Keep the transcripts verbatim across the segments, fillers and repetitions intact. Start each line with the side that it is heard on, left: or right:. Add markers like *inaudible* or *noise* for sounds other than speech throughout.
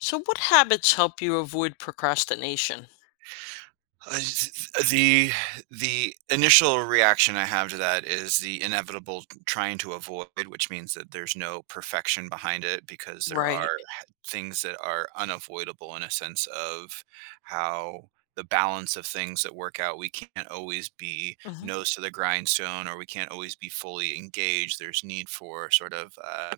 left: So, what habits help you avoid procrastination?
right: Uh, s- the the initial reaction I have to that is the inevitable trying to avoid, which means that there's no perfection behind it because there
left: Right.
right: are things that are unavoidable in a sense of how the balance of things that work out. We can't always be
left: Mhm.
right: nose to the grindstone, or we can't always be fully engaged. There's need for sort of uh,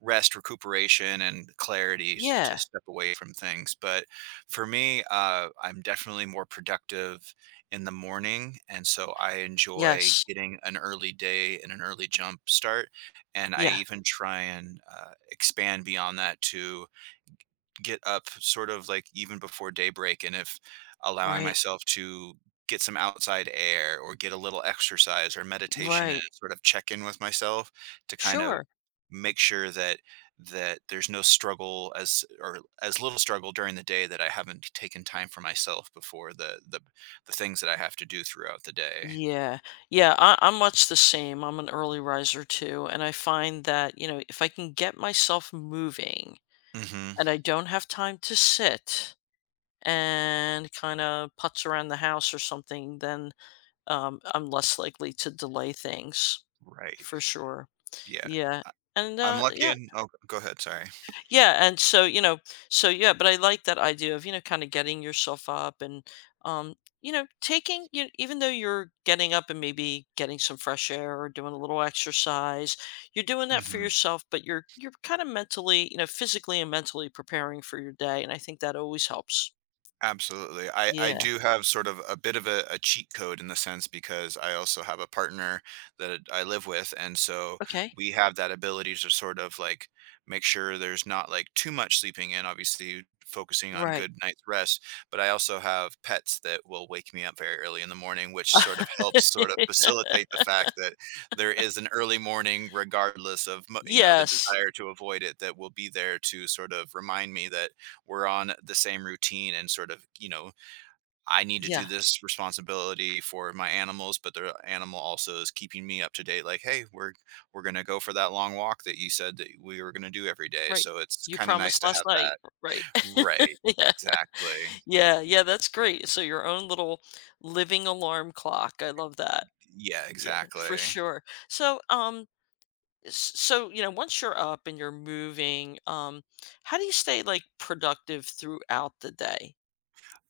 right: rest, recuperation, and clarity s- to
left: Yeah.
right: step away from things. But for me, uh, I'm definitely more productive in the morning, and so I enjoy
left: Yes.
right: getting an early day and an early jump start. And I
left: Yeah.
right: even try and uh, expand beyond that to get up sort of like even before daybreak and if allowing
left: Right.
right: myself to get some outside air or get a little exercise or meditation and
left: Right.
right: sort of check in with myself to kind of
left: Sure.
right: make sure that that there's no struggle as or as little struggle during the day that I haven't taken time for myself before the the the things that I have to do throughout the day.
left: Yeah. Yeah. I, I'm much the same. I'm an early riser too. And I find that, you know, if I can get myself moving
right: Mhm.
left: and I don't have time to sit and kind of putz around the house or something, then um, I'm less likely to delay things
right: Right.
left: for sure.
right: Yeah.
left: Yeah.
right: I,
left: And
right: I'm
left: uh,
right: lucky
left: yeah,
right: in. Oh, go ahead, sorry.
left: yeah, and so, you know, so yeah, but I like that idea of, you know, kind of getting yourself up and um, you know, taking you even though you're getting up and maybe getting some fresh air or doing a little exercise, you're doing that for
right: Mhm.
left: yourself, but you're you're kind of mentally, you know, physically and mentally preparing for your day, and I think that always helps.
right: Absolutely. I I
left: Yeah.
right: do have sort of a bit of a a cheat code in the sense because I also have a partner that I live with, and so
left: Okay.
right: we have that ability to sort of, like, make sure there's not, like, too much sleeping in, obviously focusing on
left: Right.
right: good night's rest, but I also have pets that will wake me up very early in the morning, which sort of
left: *laughs*
right: helps sort of facilitate the fact that there is an early morning regardless of mo you know, the
left: Yes.
right: desire to avoid it that will be there to sort of remind me that we're on the same routine and sort of, you know, I need to do
left: Yeah.
right: this responsibility for my animals, but the animal also is keeping me up to date. Like, hey, we're we're gonna go for that long walk that you said that we were gonna do every day.
left: Right.
right: So it's
left: You
right: kind of nice
left: promised
right: to
left: last
right: have
left: night.
right: that.
left: Right. *laughs*
right: Right.
left: Yeah.
right: Exactly.
left: Yeah, yeah, that's great. So your own little living alarm clock. I love that.
right: Yeah,
left: Yeah, for
right: exactly.
left: sure. So, um, s so, you know, once you're up and you're moving, um, how do you stay, like, productive throughout the day?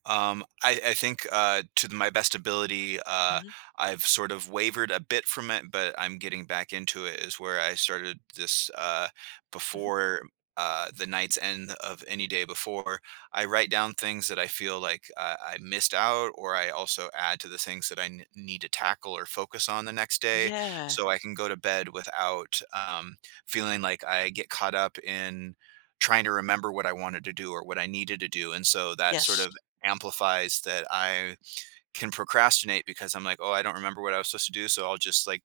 right: Um, I, I think uh, to the, my best ability, uh,
left: Mhm,
right: I've sort of wavered a bit from it, but I'm getting back into it. Is where I started this uh,
left: mhm.
right: before uh, the night's end of any day before. I write down things that I feel like uh, I missed out, or I also add to the things that I n- need to tackle or focus on the next day,
left: Yeah.
right: so I can go to bed without um, feeling like I get caught up in trying to remember what I wanted to do or what I needed to do. And so that sort
left: Yes.
right: of amplifies that I can procrastinate because I'm like, oh, I don't remember what I was supposed to do. So I'll just like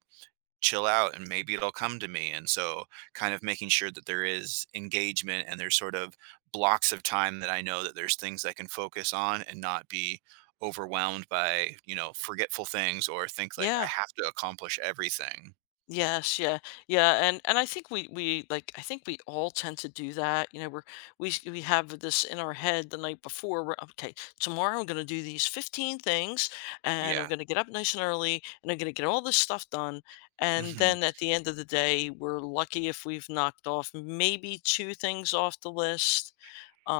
right: chill out and maybe it'll come to me. And so, kind of making sure that there is engagement and there's sort of blocks of time that I know that there's things I can focus on and not be overwhelmed by, you know, forgetful things or think like I
left: Yeah.
right: have to accomplish everything.
left: Yes, yeah, yeah, and and I think we we like I think we all tend to do that. You know, we're we s- we have this in our head the night before. We're okay. Tomorrow I'm going to do these fifteen things, and I'm
right: Yeah.
left: going to get up nice and early, and I'm going to get all this stuff done. And
right: Mhm.
left: then at the end of the day, we're lucky if we've knocked off maybe two things off the list.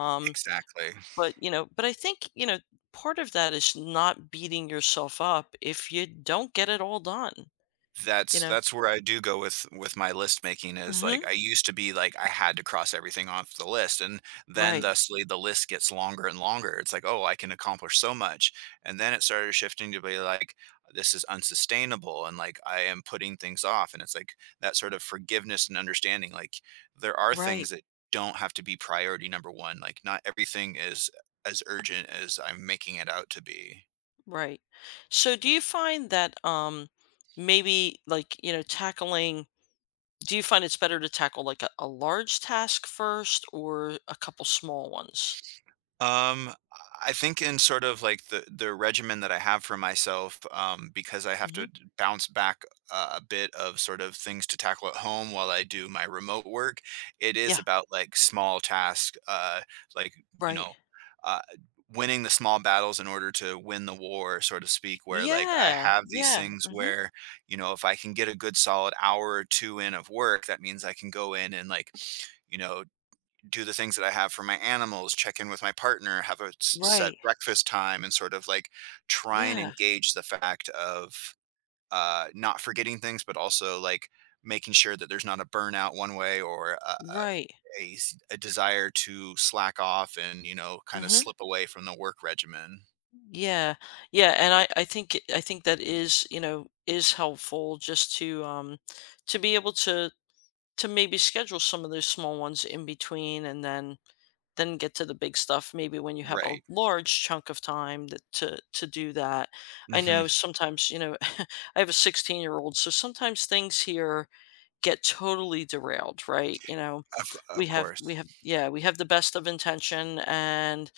right: *laughs* Exactly.
left: but you know, but I think you know part of that is not beating yourself up if you don't get it all done. You
right: That's
left: know.
right: that's where I do go with with my list making is,
left: Hmm.
right: like, I used to be like, I had to cross everything off the list, and then
left: Right.
right: thusly the list gets longer and longer. It's like, "Oh, I can accomplish so much," and then it started shifting to be like, "This is unsustainable," and, like, I am putting things off, and it's like that sort of forgiveness and understanding, like, there are things
left: Right,
right: that don't have to be priority number one, like, not everything is as urgent as I'm making it out to be.
left: right. So do you find that um maybe like, you know, tackling do you find it's better to tackle like a, a large task first or a couple small ones?
right: Um, I think in sort of like the the regimen that I have for myself, um, because I have to
left: Hmm.
right: d- bounce back uh, a bit of sort of things to tackle at home while I do my remote work. It is
left: Yeah,
right: about like small tasks, uh, like you
left: right.
right: know, uh, winning the small battles in order to win the war, so to speak. Where like I
left: Yeah,
right: have these
left: yeah.
right: things
left: Hmm.
right: where you know, if I can get a good solid hour or two in of work, that means I can go in and like you know do the things that I have for my animals, check in with my partner, have a s-
left: Right.
right: set breakfast time, and sort of like try and
left: Yeah,
right: engage the fact of uh, not forgetting things, but also like making sure that there's not a burnout one way or a, a,
left: right.
right: a s- a desire to slack off and, you know, kind of
left: Hmm.
right: slip away from the work regimen.
left: Yeah. Yeah, and I I think it- I think that is, you know, is helpful just to um to be able to to maybe schedule some of those small ones in between and then then get to the big stuff maybe when you have a
right: Right.
left: large chunk of time that, to to do that. I
right: Hmm.
left: know sometimes, you know, *laughs* I have a sixteen-year-old, so sometimes things here get totally derailed, right? You know,
right: Of, of
left: we have we
right: course.
left: have yeah, we have the best of intention and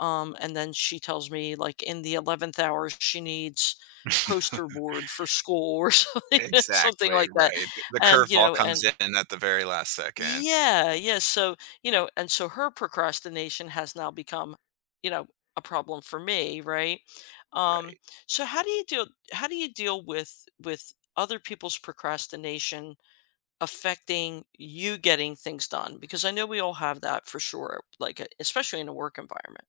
left: um and then she tells me like in the eleventh hour she needs
right: *laughs*
left: poster board for school or *laughs* something something
right: Exactly.
left: like that.
right: Right. The
left: And you
right: curveball
left: know,
right: comes
left: and
right: in at the very last second.
left: yeah, yeah. So, you know, and so her procrastination has now become, you know, a problem for me, right? Um,
right: Right.
left: so how do you deal how do you deal with with other people's procrastination affecting you getting things done? Because I know we all have that for sure, like uh, especially in a work environment.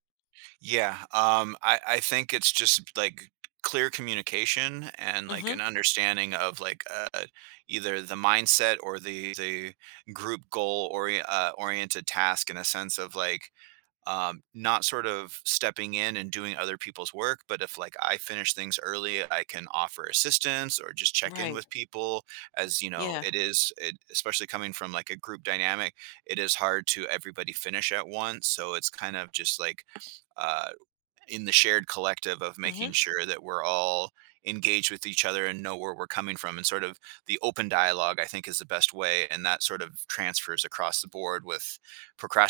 right: Yeah, um, I I think it's just, like, clear communication and, like,
left: Mhm.
right: an understanding of, like, uh, either the mindset or the the group goal ori uh, oriented task in a sense of, like, um, not sort of stepping in and doing other people's work, but if, like, I finish things early, I can offer assistance or just check in
left: Right.
right: with people as, you know,
left: Yeah.
right: it is it especially coming from, like, a group dynamic, it is hard to everybody finish at once, so it's kind of just, like, uh in the shared collective of making
left: Mhm.
right: sure that we're all engaged with each other and know where we're coming from and sort of the open dialogue. I think is the best way and that sort of transfers across the board with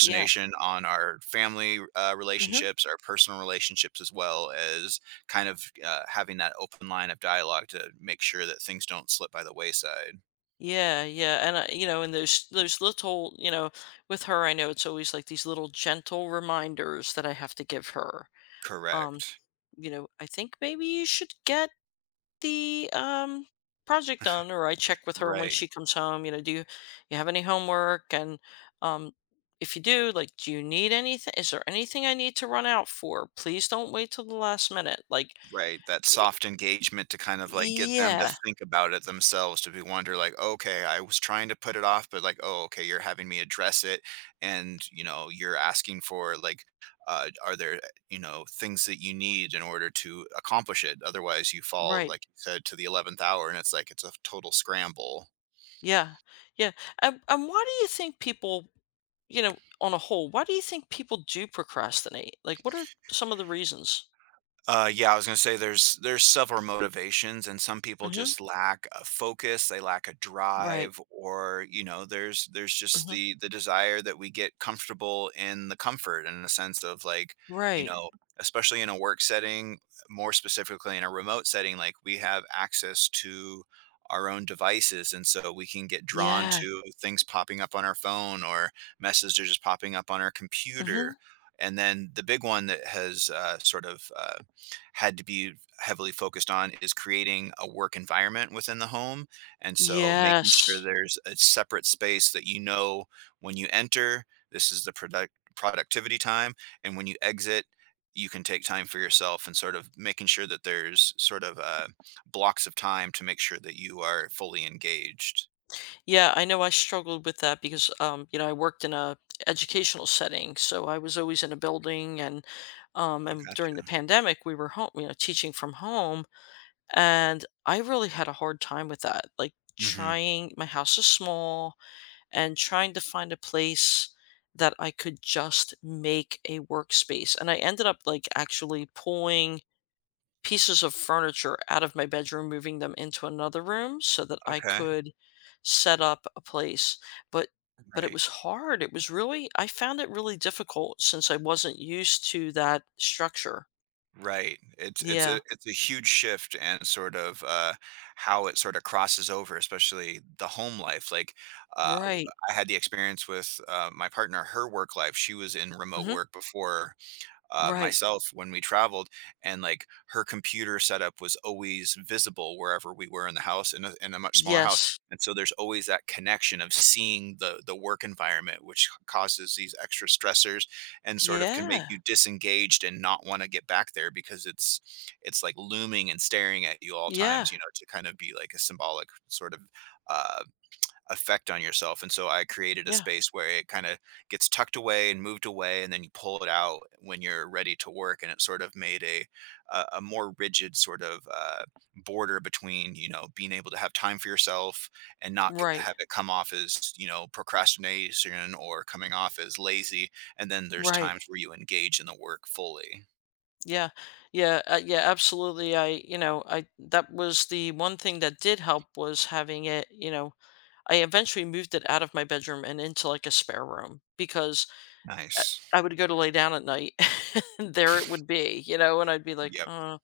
left: Yeah.
right: on our family uh,
left: Mhm.
right: relationships, our personal relationships, as well as kind of uh, having that open line of dialogue to make sure that things don't slip by the wayside.
left: Yeah, yeah, and I, you know, and there's there's little, you know, with her, I know it's always like these little gentle reminders that I have to give her. Um,
right: Correct.
left: you know, I think maybe you should get the um project done, or I check with her when she
right: Right.
left: comes home. You know, do you, you have any homework? And um, if you do, like, do you need anything? Is there anything I need to run out for? Please don't wait till the last minute. Like,
right: Right, that soft engagement to kind of, like, get them to
left: yeah,
right: think about it themselves, to be wonder like, "Okay, I was trying to put it off, but, like, oh, okay, you're having me address it, and, you know, you're asking for, like, uh, are there, you know, things that you need in order to accomplish it? Otherwise, you fall,
left: right,
right: like you said, to the eleventh hour, and it's like it's a total scramble."
left: yeah, yeah. And, and why do you think people you know, on a whole, why do you think people do procrastinate? Like, what are some of the reasons?
right: Uh, yeah, I was gonna say there's there's several motivations, and some people
left: Hmm.
right: just lack a focus, they lack a
left: Right.
right: drive, or you know, there's there's just
left: Hmm.
right: the the desire that we get comfortable in the comfort in the sense of like, you
left: Right.
right: know, especially in a work setting, more specifically in a remote setting, like we have access to our own devices, and so we can get drawn
left: Yeah.
right: to things popping up on our phone or messages just popping up on our computer.
left: Hmm.
right: And then the big one that has uh, sort of uh, had to be heavily focused on is creating a work environment within the home. And so making sure
left: Yes.
right: there's a separate space that you know when you enter, this is the product productivity time, and when you exit, you can take time for yourself and sort of making sure that there's sort of uh, blocks of time to make sure that you are fully engaged.
left: Yeah, I know I struggled with that because um, you know, I worked in a educational setting, so I was always in a building and um
right: Oh,
left: and
right: gotcha.
left: during the pandemic we were home, you know, teaching from home and I really had a hard time with that. Like
right: Hmm.
left: trying my house is small and trying to find a place that I could just make a workspace. And I ended up like actually pulling pieces of furniture out of my bedroom, moving them into another room so that I
right: Okay.
left: could set up a place. But but it
right: Right.
left: was hard. It was really I found it really difficult since I wasn't used to that structure.
right: Right. It's it's a
left: Yeah.
right: it's a huge shift and sort of uh how it sort of crosses over, especially the home life. Like uh w-
left: Right.
right: I had the experience with uh my partner, her work life. She was in remote
left: Hmm.
right: work before uh,
left: Right.
right: myself when we traveled, and like her computer setup was always visible wherever we were in the house in a, in a much smaller house,
left: Yes.
right: and so there's always that connection of seeing the the work environment, which causes these extra stressors and sort of can make
left: Yeah.
right: you disengaged and not want to get back there because it's it's like looming and staring at you all
left: Yeah.
right: times, you know, to kind of be like a symbolic sort of uh, effect on yourself. And so I created a
left: Yeah.
right: space where it kind of gets tucked away and moved away, and then you pull it out when you're ready to work. And it sort of made a a, a more rigid sort of uh, border between you know being able to have time for yourself and not c-
left: Right.
right: have it come off as you know procrastination or coming off as lazy. And then there's
left: Right.
right: times where you engage in the work fully.
left: Yeah, yeah, uh, yeah, absolutely. I, you know, I that was the one thing that did help was having it, you know, I eventually moved it out of my bedroom and into like a spare room because uh,
right: Nice.
left: I would go to lay down at night *laughs* and there it would be, you know, and I'd be like,
right: Yep.
left: uh,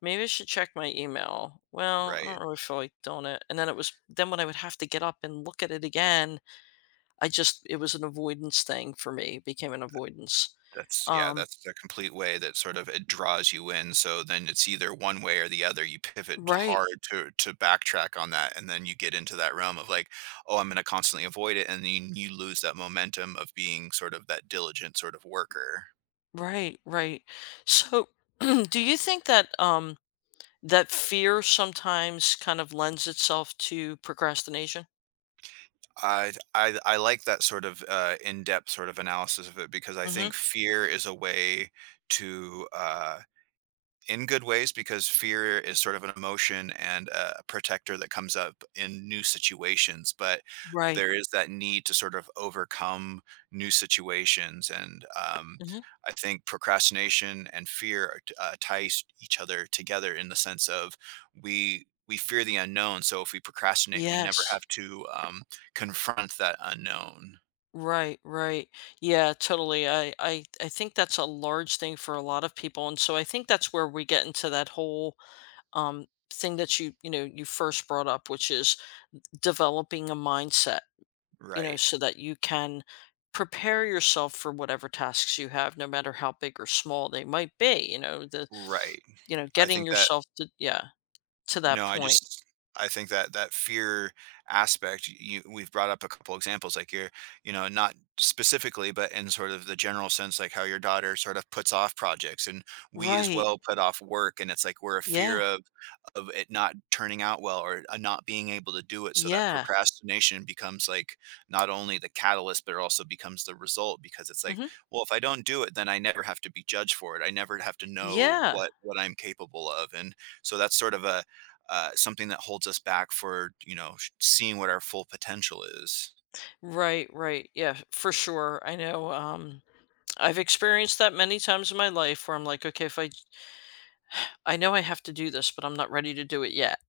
left: maybe I should check my email. Well, I
right: Right.
left: don't really feel like doing it. And then it was then when I would have to get up and look at it again, I just it was an avoidance thing for me, it became an avoidance.
right: That's yeah,
left: Um,
right: that's the complete way that sort of it draws you in, so then it's either one way or the other, you pivot
left: right.
right: hard to to backtrack on that, and then you get into that realm of like, "Oh, I'm gonna constantly avoid it," and then you lose that momentum of being sort of that diligent sort of worker.
left: Right, right. So, *clears throat* do you think that um that fear sometimes kind of lends itself to procrastination?
right: I I I like that sort of, uh, in-depth sort of analysis of it because I
left: Mhm.
right: think fear is a way to, uh in good ways because fear is sort of an emotion and a protector that comes up in new situations, but
left: Right.
right: there is that need to sort of overcome new situations, and um,
left: Mhm.
right: I think procrastination and fear are t- uh, ties each other together in the sense of we we fear the unknown, so if we procrastinate we never
left: Yes.
right: have to um, confront that unknown.
left: Right, right. Yeah, totally. I I I think that's a large thing for a lot of people and so I think that's where we get into that whole um thing that you, you know, you first brought up which is developing a mindset you know,
right: Right.
left: so that you can prepare yourself for whatever tasks you have, no matter how big or small they might be, you know, the,
right: Right.
left: you know,
right: I
left: getting
right: think that.
left: yourself to, yeah, to that
right: No, I
left: point.
right: just I think that that fear aspect. You We've brought up a couple examples like you're you know not specifically but in sort of the general sense like how your daughter sort of puts off projects, and we as
left: Right.
right: well put off work, and it's like we're a fear
left: Yeah.
right: of of it not turning out well or uh, not being able to do it, so that
left: Yeah.
right: procrastination becomes like not only the catalyst but it also becomes the result because it's like
left: Hmm.
right: well if I don't do it then I never have to be judged for it, I never have to know
left: Yeah.
right: what what I'm capable of, and so that's sort of a uh, something that holds us back for you know sh- seeing what our full potential is.
left: Right. Right. Yeah. For sure. I know. Um, I've experienced that many times in my life where I'm like, okay, if I, I know I have to do this, but I'm not ready to do it yet.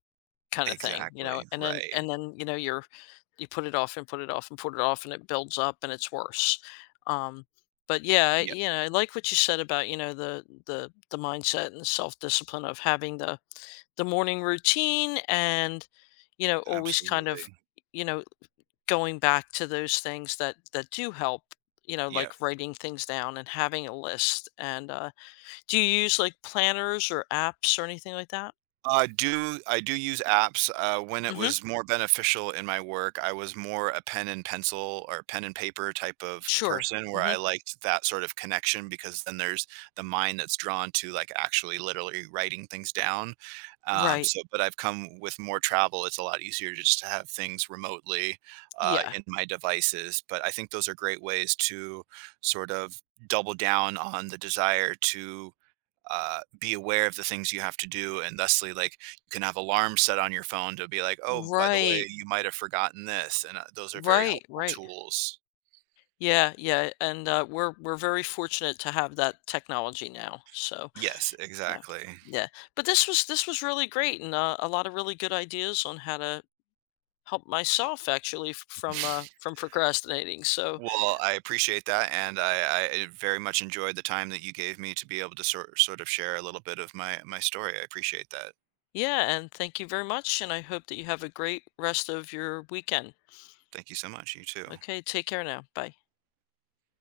left: Kind of thing, you know,
right: Exactly.
left: and then
right: Right.
left: and then, you know, you're you put it off and put it off and put it off and it builds up and it's worse. Um, but yeah, I-
right: Yep.
left: you know, I like what you said about, you know, the the the mindset and self-discipline of having the the morning routine and you know, always kind of,
right: Absolutely.
left: you know, going back to those things that that do help, you know,
right: Yeah,
left: like writing things down and having a list. And uh do you use like planners or apps or anything like that?
right: I do I do use apps, uh, when it
left: Mhm.
right: was more beneficial in my work, I was more a pen and pencil or pen and paper type of
left: Sure.
right: person where I
left: Mhm.
right: liked that sort of connection because then there's the mind that's drawn to, like, actually literally writing things down, um,
left: Right.
right: so but I've come with more travel, it's a lot easier to just have things remotely, uh,
left: Yeah.
right: in my devices, but I think those are great ways to sort of double down on the desire to uh, be aware of the things you have to do and thusly like you can have alarms set on your phone to be like oh by the way
left: Right.
right: you might have forgotten this, and uh, those are very
left: Right,
right: helpful
left: right.
right: tools.
left: Yeah, yeah, and, uh, we're we're very fortunate to have that technology now, so,
right: Yes,
left: yeah.
right: exactly.
left: Yeah. But this was this was really great and, uh, a lot of really good ideas on how to help myself actually f from, uh,
right: *laughs*
left: from procrastinating, so,
right: Well, I appreciate that, and I, I very much enjoyed the time that you gave me to be able to sort, sort of share a little bit of my my story. I appreciate that.
left: yeah, and thank you very much, and I hope that you have a great rest of your weekend.
right: Thank you so much, you too.
left: Okay, take care now. Bye.